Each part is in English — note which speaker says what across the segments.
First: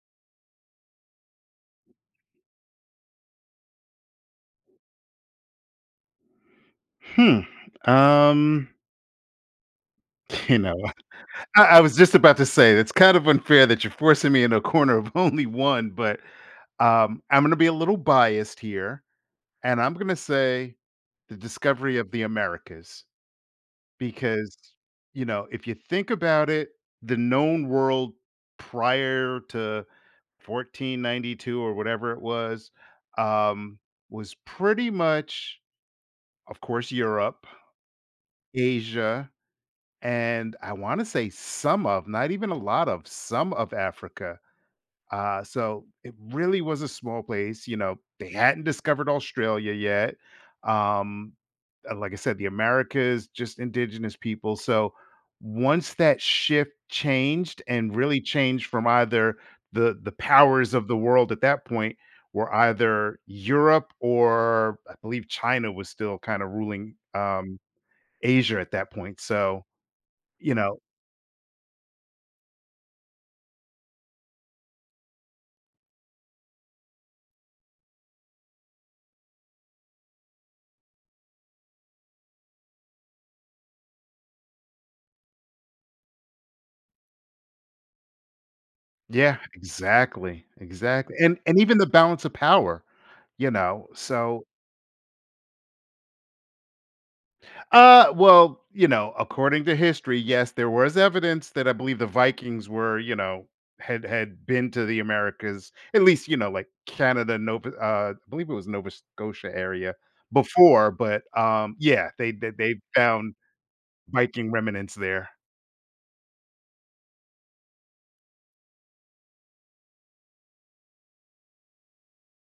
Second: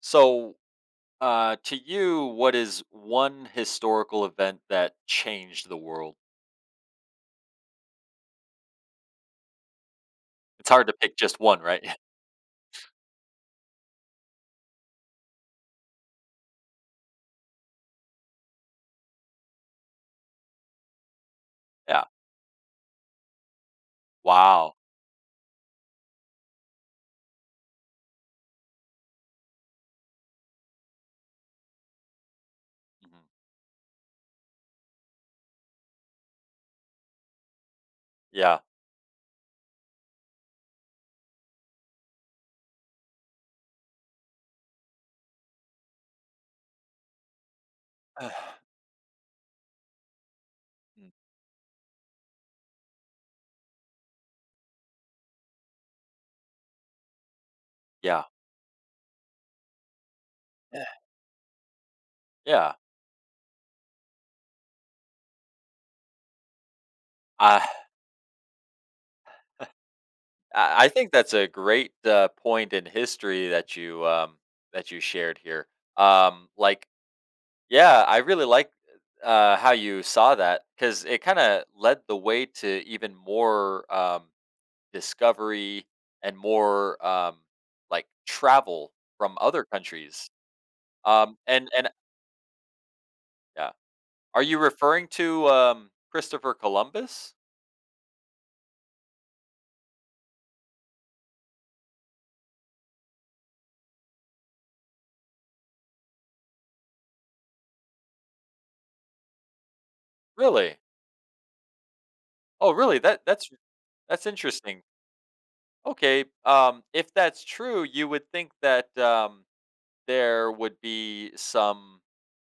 Speaker 1: So, to you, what is one historical event that changed the world?
Speaker 2: Hmm. Um, you
Speaker 1: It's
Speaker 2: know,
Speaker 1: hard to pick just one,
Speaker 2: I
Speaker 1: right?
Speaker 2: was just about to say it's kind of unfair that you're forcing me in a corner of only one, but I'm going to be a little biased here, and I'm going to say the discovery
Speaker 1: Yeah.
Speaker 2: of the Americas because
Speaker 1: Wow.
Speaker 2: you know, if you think about it, the known world prior to 1492 or whatever it was,
Speaker 1: Mhm.
Speaker 2: um, was pretty much, of course, Europe,
Speaker 1: Yeah.
Speaker 2: Asia. And I want to say some of, not even a lot of, some of Africa. So it really was a small place. You know, they hadn't discovered Australia yet.
Speaker 1: Mm.
Speaker 2: Um, like I said, the Americas, just indigenous people. So once that shift changed and really
Speaker 1: Yeah.
Speaker 2: changed from either the powers of the world at that point were
Speaker 1: Yeah.
Speaker 2: either Europe, or I believe China was still kind of ruling,
Speaker 1: I
Speaker 2: Asia at that point. So you know,
Speaker 1: I think that's a great point in history that you shared here. Um, like, yeah, I really like how you saw that because it kind of led the way to even more. Discovery and more, travel from
Speaker 2: yeah,
Speaker 1: other countries.
Speaker 2: exactly, exactly, and
Speaker 1: And
Speaker 2: even the
Speaker 1: and
Speaker 2: balance of power, you
Speaker 1: yeah.
Speaker 2: know,
Speaker 1: Are
Speaker 2: so
Speaker 1: you referring to, Christopher Columbus?
Speaker 2: well, you know, according to history, yes, there was evidence that I believe the Vikings were, you know, had had been to the Americas, at least, you know, like Canada, Nova, I believe it was Nova Scotia area
Speaker 1: Really?
Speaker 2: before, but yeah, they they,
Speaker 1: Oh,
Speaker 2: they
Speaker 1: really? That
Speaker 2: found
Speaker 1: that's that's
Speaker 2: Viking
Speaker 1: interesting.
Speaker 2: remnants there.
Speaker 1: Okay, if that's true, you would think that, there would be some,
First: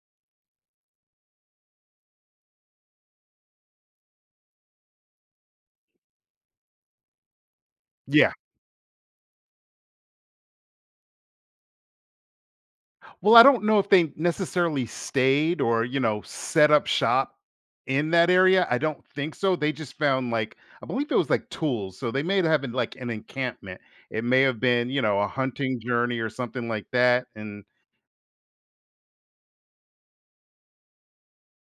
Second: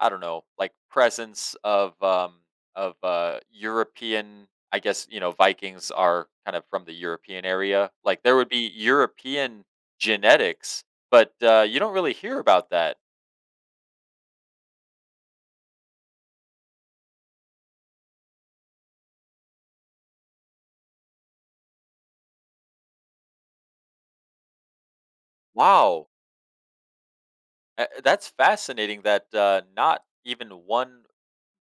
Speaker 1: I don't know, like presence of of European. I guess you know Vikings are kind of from the European area. Like
Speaker 2: Yeah.
Speaker 1: there would be European genetics, but you don't really hear about that.
Speaker 2: Well, I don't know if they necessarily stayed or, you know, set up shop in that area. I don't think so. They just found like, I believe it was like tools. So they may have been like an encampment. It may have been, you know, a hunting
Speaker 1: Wow,
Speaker 2: journey or something like that. And
Speaker 1: that's fascinating. That not even one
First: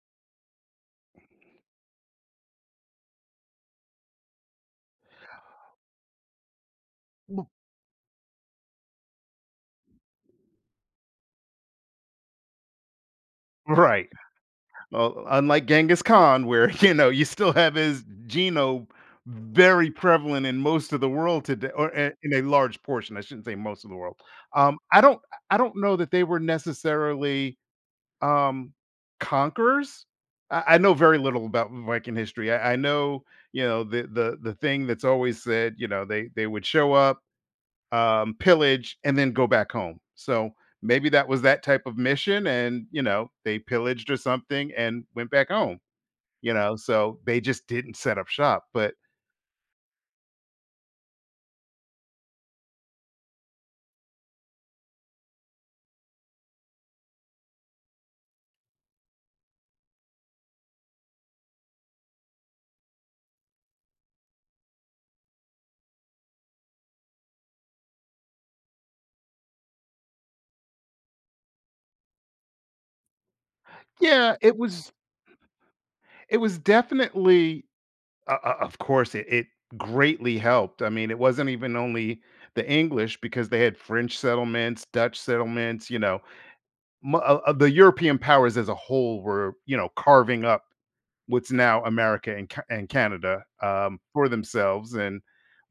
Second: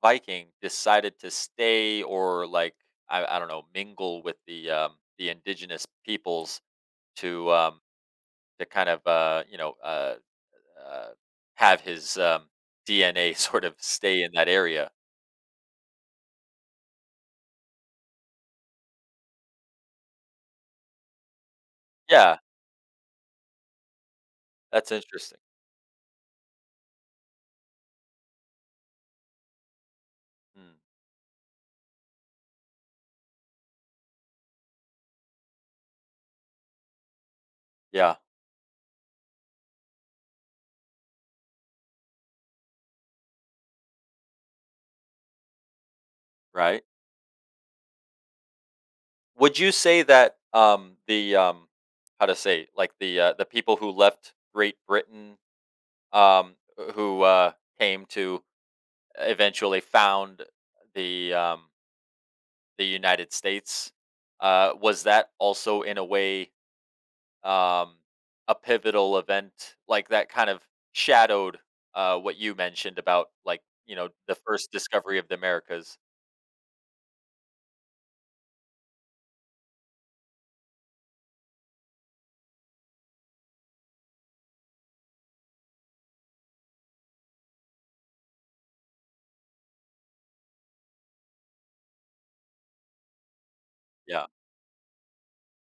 Speaker 1: Viking decided to stay or like I don't know mingle with the the indigenous peoples
Speaker 2: W-
Speaker 1: to um, to kind of Uh, have his DNA sort of
Speaker 2: right.
Speaker 1: stay in that area.
Speaker 2: Well, unlike Genghis Khan, where you know you still have his genome very prevalent in most of the world today, or in
Speaker 1: Yeah,
Speaker 2: a large portion. I shouldn't say most of the world.
Speaker 1: that's
Speaker 2: I don't,
Speaker 1: interesting.
Speaker 2: I don't know that they were necessarily um conquerors. I,
Speaker 1: Mm,
Speaker 2: I know very little about viking history. I know, you know, the thing that's always said, you know, they would show up,
Speaker 1: yeah,
Speaker 2: pillage and then go back home. So maybe that was that type of mission, and you know, they pillaged or something and went back home, you know,
Speaker 1: right.
Speaker 2: so they just didn't set up shop, but
Speaker 1: Would you say that, the, how to say, like, the people who left Great Britain, um, who, came to eventually found the, um, the United States, was that also in a way um, a pivotal event like that kind of shadowed what you mentioned about like you know the
Speaker 2: yeah, it
Speaker 1: first
Speaker 2: was,
Speaker 1: discovery of the Americas.
Speaker 2: it was definitely, of course, it greatly helped. I mean, it wasn't even only the English, because they had French settlements, Dutch settlements, you know, the European powers as a whole were, you know, carving up what's now America and, and Canada,
Speaker 1: Yeah,
Speaker 2: for themselves. And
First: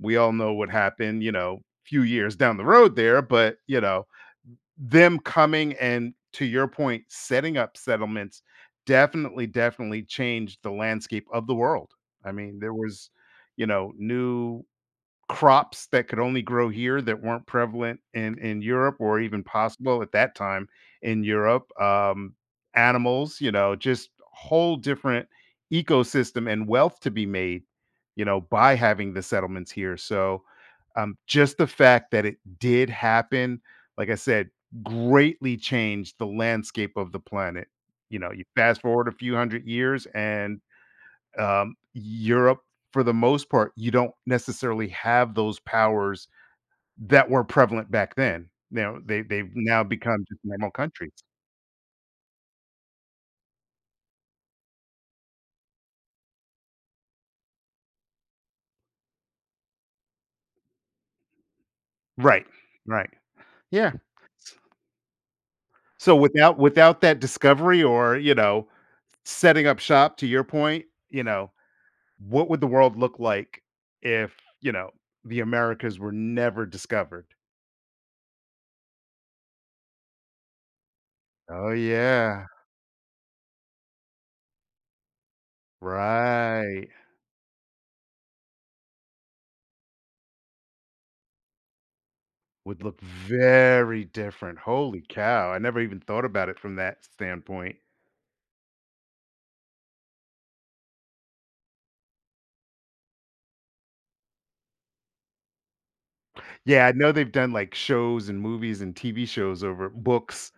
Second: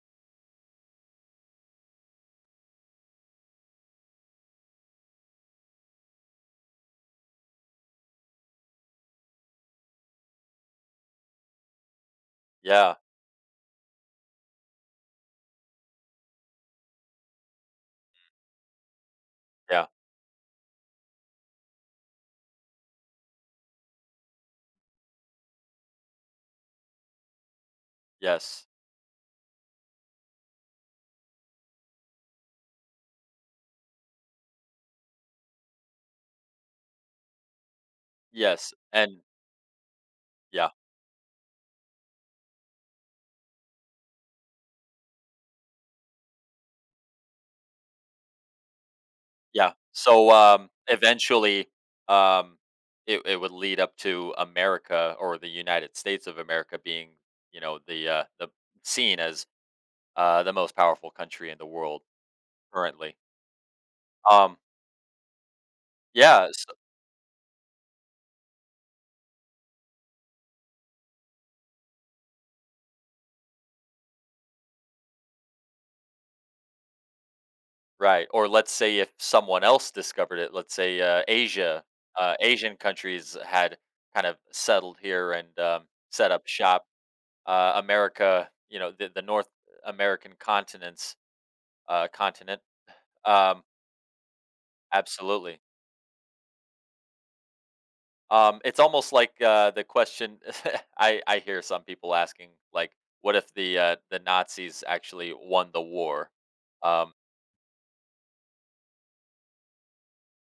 Speaker 2: we all know what happened, you know, few years down the road there, but, you know, them coming and, to your point, setting up settlements definitely, definitely changed the landscape of the world. I mean, there
Speaker 1: yeah,
Speaker 2: was, you know, new crops that could only grow here that weren't prevalent in Europe or even
Speaker 1: yeah,
Speaker 2: possible at that time in Europe, animals, you know, just whole different ecosystem and wealth to be made, you know,
Speaker 1: yes,
Speaker 2: by having the settlements here. So, just the fact that it did happen, like I said, greatly changed the landscape of the planet. You know, you
Speaker 1: yes,
Speaker 2: fast forward a
Speaker 1: and
Speaker 2: few hundred years and,
Speaker 1: yeah,
Speaker 2: Europe, for the most part, you don't necessarily have those powers that were prevalent back then. Now they've
Speaker 1: yeah.
Speaker 2: now become
Speaker 1: So
Speaker 2: just normal countries.
Speaker 1: eventually, um, it would lead up to America or the United States of America being you know the the seen as the most powerful country in the world
Speaker 2: Right, right.
Speaker 1: currently.
Speaker 2: Yeah.
Speaker 1: Um,
Speaker 2: So
Speaker 1: yeah.
Speaker 2: without, without that discovery or, you know, setting up shop to your point, you know, what would the world look like if, you know, the Americas were never discovered?
Speaker 1: Right, or let's say if someone else discovered it, let's say,
Speaker 2: Oh
Speaker 1: Asia,
Speaker 2: yeah.
Speaker 1: Asian countries had kind of settled here and, set up shop.
Speaker 2: Right.
Speaker 1: America, you know, the North American continents continent,
Speaker 2: Would look
Speaker 1: um,
Speaker 2: very different. Holy cow, I
Speaker 1: absolutely.
Speaker 2: never even thought about it from that standpoint.
Speaker 1: It's almost like, the question I hear some people asking, like, "What if the, the Nazis actually won the war?"
Speaker 2: Yeah, I know
Speaker 1: Um,
Speaker 2: they've done, like, shows and movies and TV shows over books,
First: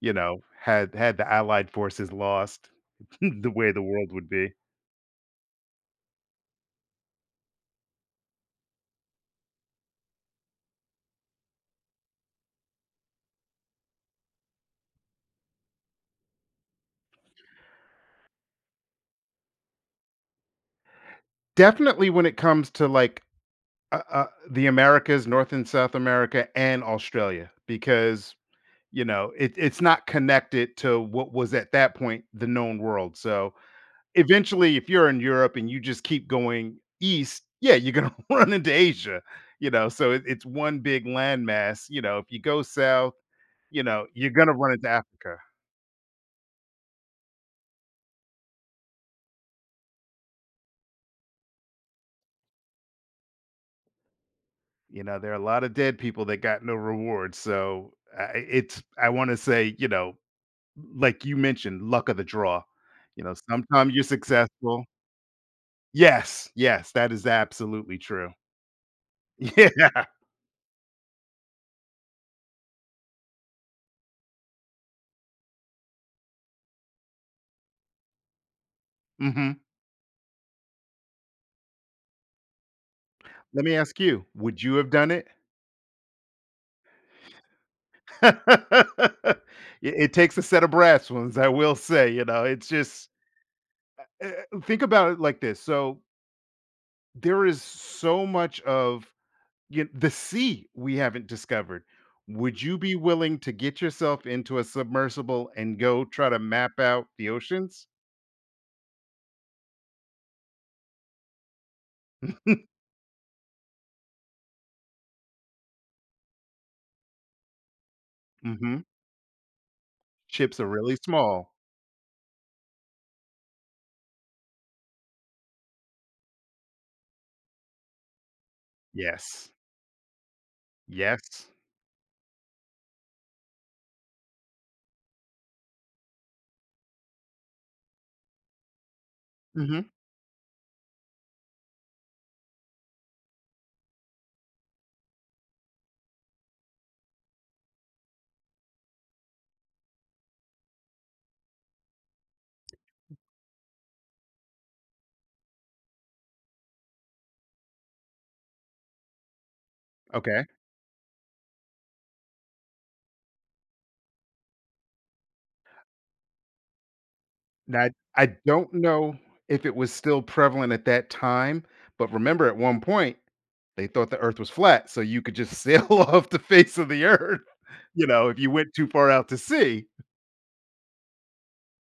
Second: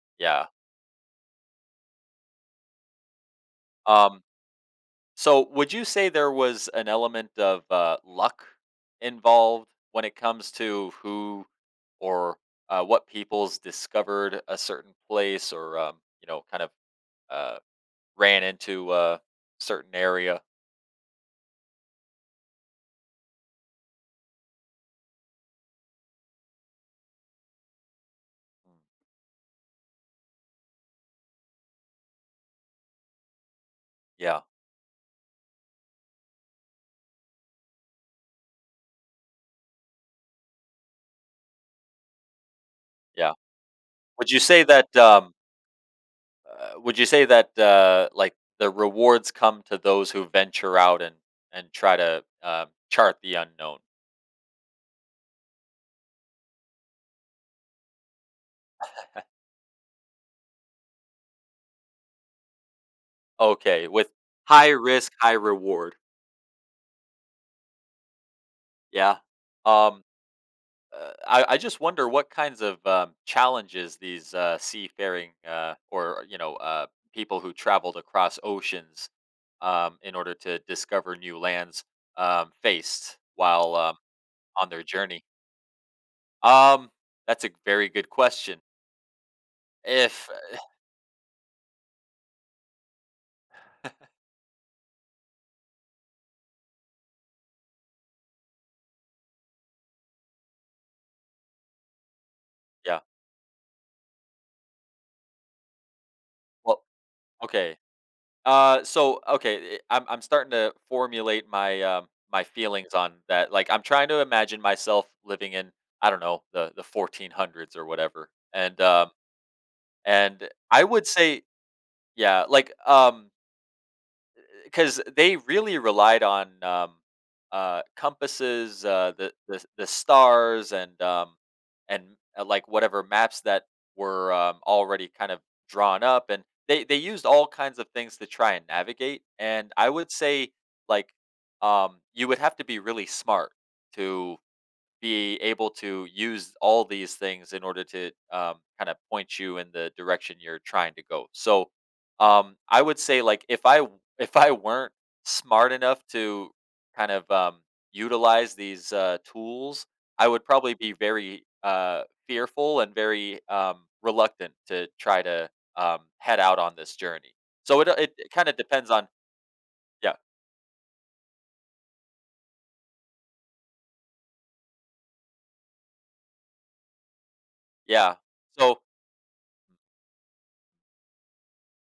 Speaker 2: you know,
Speaker 1: yeah,
Speaker 2: had had the Allied forces lost, the way the world
Speaker 1: um.
Speaker 2: would be.
Speaker 1: So, would you say there was an element of luck involved when it comes to who or what people's discovered a certain place or, you know, kind of uh, ran into a certain area?
Speaker 2: Definitely when it comes to, like, the Americas, North and South America, and Australia, because,
Speaker 1: Mm,
Speaker 2: you know, it it's not connected to what was at that point the known world, so
Speaker 1: yeah,
Speaker 2: eventually, if you're in Europe and you just keep going east, yeah, you're gonna run into Asia, you know, so it it's one big landmass, you know, if you go south,
Speaker 1: yeah.
Speaker 2: you know,
Speaker 1: Would
Speaker 2: you're
Speaker 1: you
Speaker 2: gonna
Speaker 1: say
Speaker 2: run into
Speaker 1: that?
Speaker 2: Africa.
Speaker 1: Would you say that the rewards come to those who venture out and try to chart the unknown?
Speaker 2: You know, there are a lot of dead people that got no reward, so I, it's, I wanna say, you know, like you mentioned, luck of the draw, you know,
Speaker 1: Okay,
Speaker 2: sometimes you're
Speaker 1: with high
Speaker 2: successful.
Speaker 1: risk, high reward.
Speaker 2: Yes, yes, that is absolutely true.
Speaker 1: Yeah. Um,
Speaker 2: Yeah,
Speaker 1: I just wonder what kinds of challenges these seafaring or you know people who traveled across oceans
Speaker 2: mhm.
Speaker 1: in order to discover new lands faced
Speaker 2: Let
Speaker 1: while
Speaker 2: me
Speaker 1: um,
Speaker 2: ask you, would
Speaker 1: on
Speaker 2: you
Speaker 1: their
Speaker 2: have done
Speaker 1: journey.
Speaker 2: it?
Speaker 1: Um, that's a very good question.
Speaker 2: it it
Speaker 1: If
Speaker 2: takes a set of brass ones, I will say, you know, it's just, uh, think about it like this. So there is so much of you the sea we haven't discovered. Would you be
Speaker 1: yeah,
Speaker 2: willing to get yourself into a submersible and go try to map
Speaker 1: well,
Speaker 2: out the
Speaker 1: okay.
Speaker 2: oceans?
Speaker 1: So okay, I'm starting to formulate my my feelings on that. Like I'm trying to imagine myself living in I don't know the 1400s or whatever,
Speaker 2: Hmm.
Speaker 1: and and
Speaker 2: Ships are
Speaker 1: I
Speaker 2: really
Speaker 1: would say
Speaker 2: small.
Speaker 1: yeah, like, because they really relied on, compasses, the
Speaker 2: Yes.
Speaker 1: the the stars
Speaker 2: Yes.
Speaker 1: and, like, whatever maps that were, already kind of drawn up, and they used all kinds of things to try and navigate, and
Speaker 2: Hmm.
Speaker 1: I would say, like, you would have to be really smart to be able to use all these things in order to kind of point you in the direction you're trying to go. So I would say like if if I weren't smart enough to kind of utilize these tools, I would
Speaker 2: Okay.
Speaker 1: probably be very fearful and very reluctant to try to head out on this journey. So
Speaker 2: Now,
Speaker 1: it
Speaker 2: I
Speaker 1: it
Speaker 2: I
Speaker 1: kind of
Speaker 2: don't
Speaker 1: depends on
Speaker 2: know if it was
Speaker 1: yeah
Speaker 2: still prevalent at that time, but remember at one point, they thought the earth was flat, so you could just sail off the face of the earth, you
Speaker 1: yeah.
Speaker 2: know, if you went
Speaker 1: So
Speaker 2: too far out to sea.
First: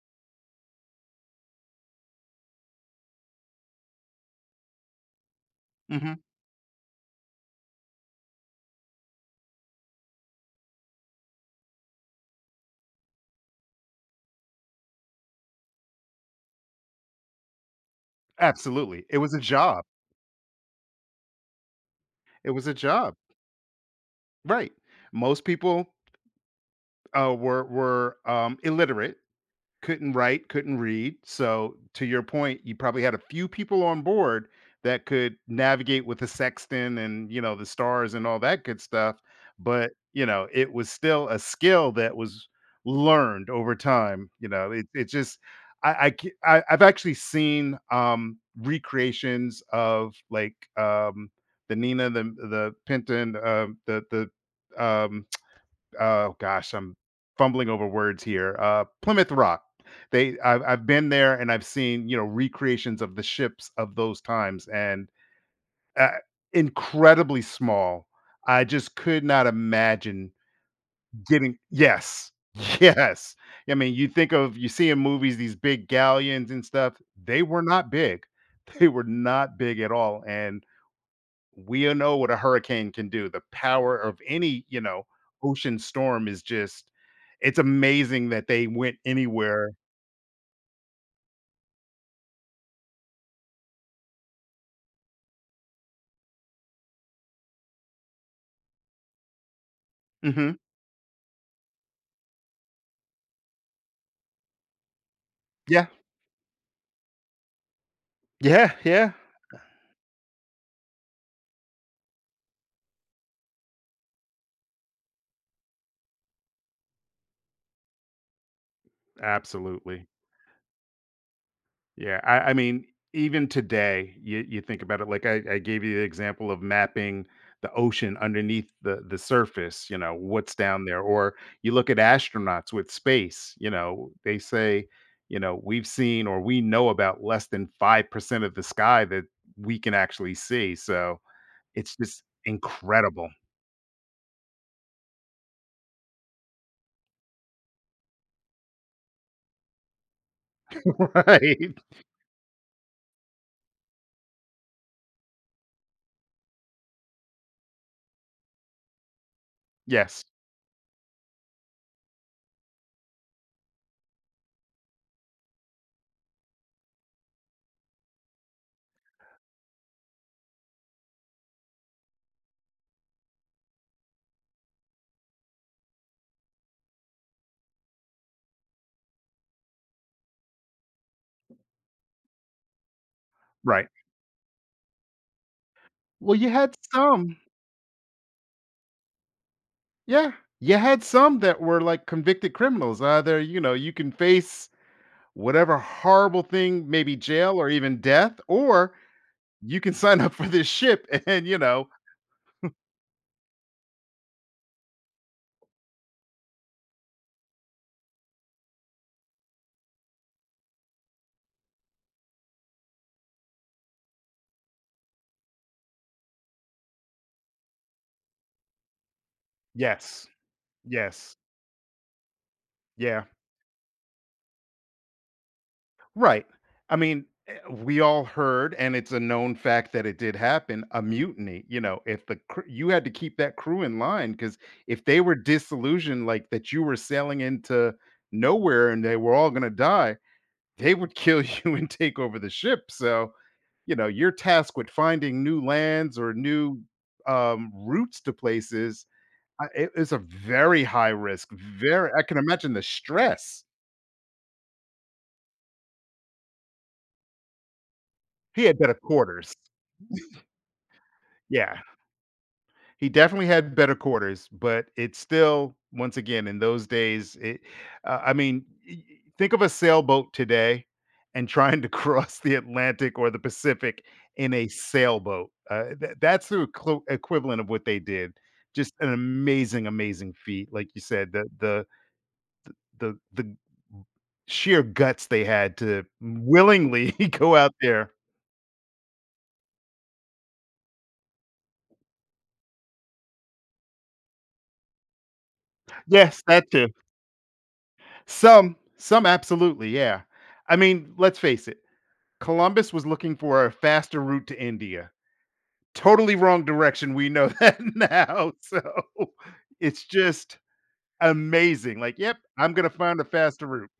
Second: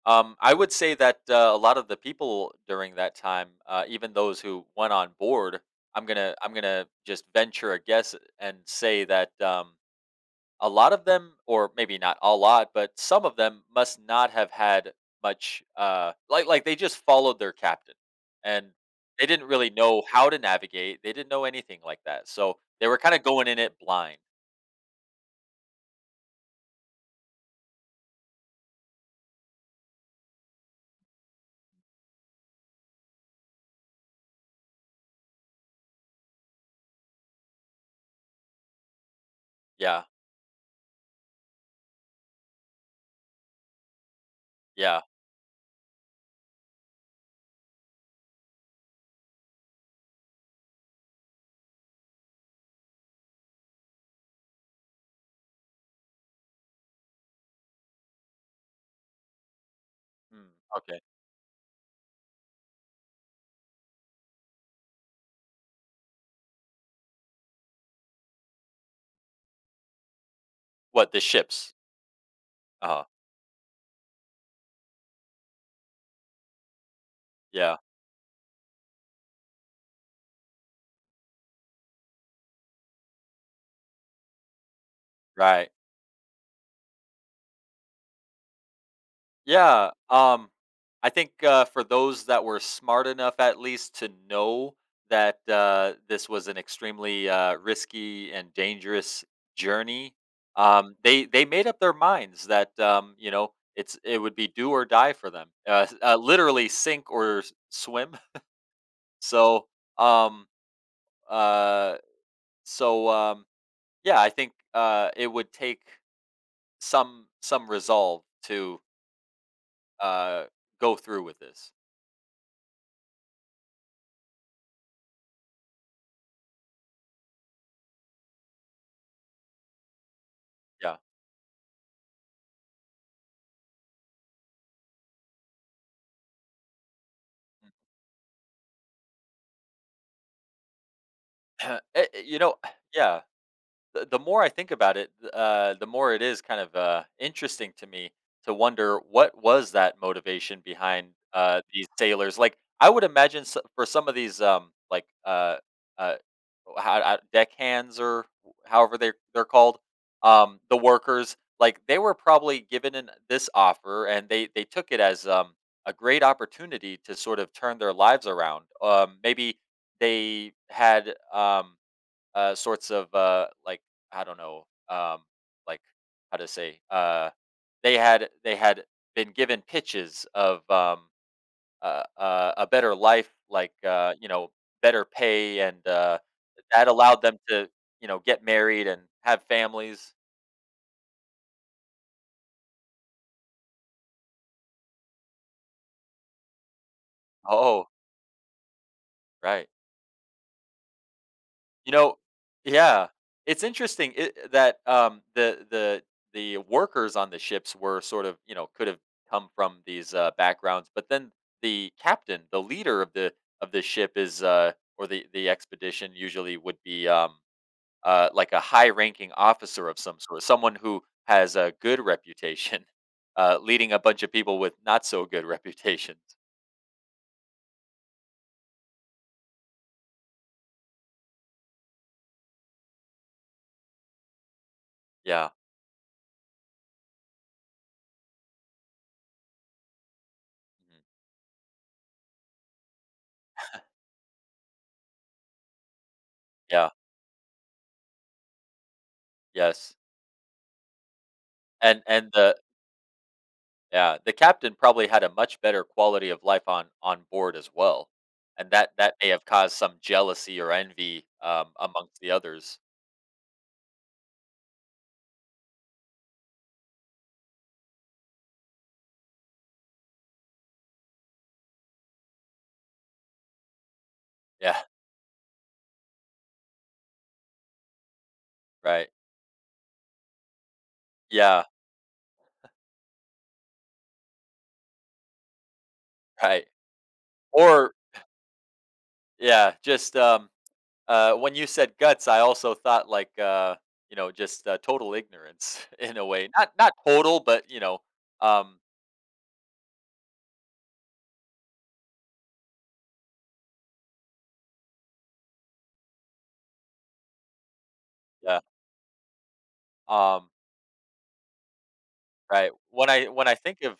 Speaker 1: I would say that a lot of the people during that time, even those who went on board, I'm
Speaker 2: Mhm.
Speaker 1: gonna I'm gonna just venture a guess and say that a lot of them, or maybe not a lot, but some of them must not have had much. Like they just followed their captain, and
Speaker 2: Absolutely. It
Speaker 1: they
Speaker 2: was a
Speaker 1: didn't really
Speaker 2: job.
Speaker 1: know how to navigate. They didn't know anything like that,
Speaker 2: It
Speaker 1: so
Speaker 2: was a
Speaker 1: they were kind
Speaker 2: job.
Speaker 1: of going in it blind.
Speaker 2: Right. Most people, were, illiterate. Couldn't write, couldn't read, so to your point, you probably had a few people on board that could navigate with the sextant and, you know, the stars and all that good stuff, but,
Speaker 1: Yeah,
Speaker 2: you know, it was still a skill that was learned over time, you know? It
Speaker 1: yeah.
Speaker 2: it just, I. I c I I've actually seen, recreations of, like, the Nina, the Pinta, and, the, um oh gosh, I'm fumbling over words here. Plymouth Rock. They,
Speaker 1: Mm,
Speaker 2: I've
Speaker 1: okay.
Speaker 2: been there and I've seen, you know, recreations of the ships of those times and, uh, incredibly small. I just could not imagine
Speaker 1: What the
Speaker 2: getting,
Speaker 1: ships?
Speaker 2: yes,
Speaker 1: Uh huh.
Speaker 2: yes. I mean, you think of, you see in movies these big galleons and stuff. They were
Speaker 1: Yeah.
Speaker 2: not big. They were not big at all, and we all know what a hurricane can do. The power of any, you know,
Speaker 1: Right.
Speaker 2: ocean storm is just, it's amazing that they went anywhere.
Speaker 1: Yeah, I think, for those that were smart enough at least to know that, this was an extremely, risky and dangerous journey,
Speaker 2: Mhm.
Speaker 1: they made up their minds that, you know, it would be do or die for them,
Speaker 2: Yeah.
Speaker 1: s literally sink or s swim.
Speaker 2: Yeah, yeah.
Speaker 1: So, um, uh, so, um, yeah, I think, it would take some resolve to,
Speaker 2: Absolutely.
Speaker 1: uh, go through with this.
Speaker 2: Yeah, I mean, even today, you think about it. Like I gave you the example of mapping the ocean underneath the surface. You know what's down
Speaker 1: Yeah.
Speaker 2: there, or you look at astronauts with space. You know they say, you know, we've seen or we know about less than 5% of the sky that we can actually see. So
Speaker 1: Eh,
Speaker 2: it's
Speaker 1: eh,
Speaker 2: just
Speaker 1: you know yeah.
Speaker 2: incredible,
Speaker 1: The more I think about it, th the more it is kind of, interesting to me to wonder what was that motivation behind,
Speaker 2: right?
Speaker 1: these sailors, like, I would imagine s for some of these, uh, how deckhands or however they they're called,
Speaker 2: Yes,
Speaker 1: the workers, like, they were probably given an this offer, and they took it as, a great opportunity to sort of turn their lives around, maybe they had, sorts of like I don't know, like how to say, uh, they had been given pitches of a better life, like
Speaker 2: right.
Speaker 1: you know, better pay, and
Speaker 2: Well, you had
Speaker 1: that allowed them
Speaker 2: some,
Speaker 1: to you know get married and have families.
Speaker 2: yeah. You had some that were like convicted criminals. Either, you know, you can face whatever horrible thing, maybe jail or
Speaker 1: Oh,
Speaker 2: even death, or
Speaker 1: right.
Speaker 2: you can sign up for this ship and, you know,
Speaker 1: You know yeah. It's interesting it that, the workers on the ships were sort of, you know, could have come from these, backgrounds, but then the captain, the leader of the ship is, or the expedition usually would be, like a high-ranking officer of some
Speaker 2: yes.
Speaker 1: sort, someone who
Speaker 2: Yes.
Speaker 1: has a good reputation,
Speaker 2: Yeah.
Speaker 1: leading a bunch of people with not so good reputations.
Speaker 2: Right. I mean, eh, we all heard, and it's a known fact that it did happen, a mutiny. You know, if the you had to keep that crew in line, because if they were
Speaker 1: Yeah.
Speaker 2: disillusioned, like that you were sailing into nowhere and they were all going to die, they
Speaker 1: Mhm.
Speaker 2: would kill you and take over the ship. So, you know, you're tasked with finding new lands or new,
Speaker 1: Yeah.
Speaker 2: routes to places. It
Speaker 1: Yes.
Speaker 2: is a very high risk. Very, I
Speaker 1: And
Speaker 2: can
Speaker 1: the.
Speaker 2: imagine the stress.
Speaker 1: Yeah, the captain probably had a much better quality of life on board as well,
Speaker 2: He
Speaker 1: and
Speaker 2: had
Speaker 1: that
Speaker 2: better
Speaker 1: that may have
Speaker 2: quarters.
Speaker 1: caused some jealousy or envy,
Speaker 2: Yeah.
Speaker 1: amongst the others.
Speaker 2: He definitely had better quarters, but it's still once again in those days. It, I mean, think of a sailboat today and trying to cross the Atlantic or the Pacific in a
Speaker 1: Yeah,
Speaker 2: sailboat. That's the equivalent of what they did. Just
Speaker 1: right.
Speaker 2: an amazing, amazing feat, like you said. The
Speaker 1: Yeah,
Speaker 2: the the the sheer guts they had to
Speaker 1: right.
Speaker 2: willingly go out
Speaker 1: Or
Speaker 2: there.
Speaker 1: yeah, just, when you said guts, I also thought like, you know, just, total ignorance in a
Speaker 2: Yes,
Speaker 1: way.
Speaker 2: that
Speaker 1: Not
Speaker 2: too.
Speaker 1: not total, but, you know, um,
Speaker 2: Some absolutely, yeah. I mean, let's face it. Columbus was looking for a faster route to India. Totally wrong direction. We know that now.
Speaker 1: yeah,
Speaker 2: So it's
Speaker 1: um,
Speaker 2: just amazing. Like, yep,
Speaker 1: right.
Speaker 2: I'm going to find a
Speaker 1: When I
Speaker 2: faster
Speaker 1: think
Speaker 2: route.
Speaker 1: of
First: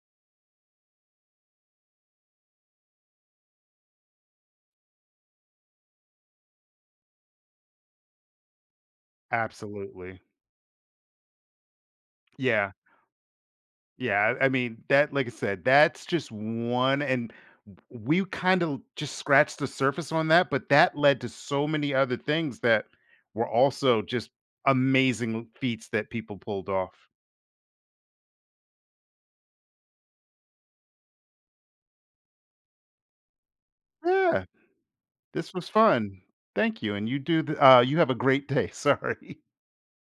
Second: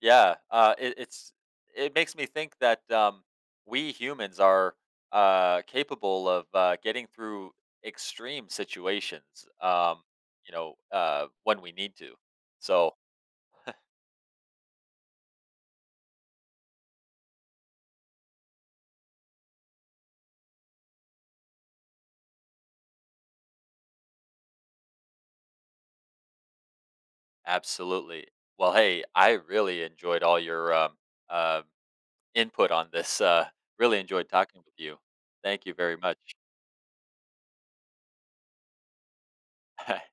Speaker 1: yeah, it, it's it makes me think that we humans are capable of getting through extreme situations.
Speaker 2: Absolutely.
Speaker 1: You know, when we need to.
Speaker 2: Yeah.
Speaker 1: So
Speaker 2: Yeah. I mean, that, like I said, that's just one. And we kind of just scratched the surface on that, but that led to so many other things that were also just amazing feats that people pulled off.
Speaker 1: absolutely. Well, hey, I really enjoyed all your uh, input on this. Really enjoyed
Speaker 2: Yeah.
Speaker 1: talking with you.
Speaker 2: This
Speaker 1: Thank
Speaker 2: was
Speaker 1: you very much.
Speaker 2: fun. Thank you, and you do the you have a great day. Sorry.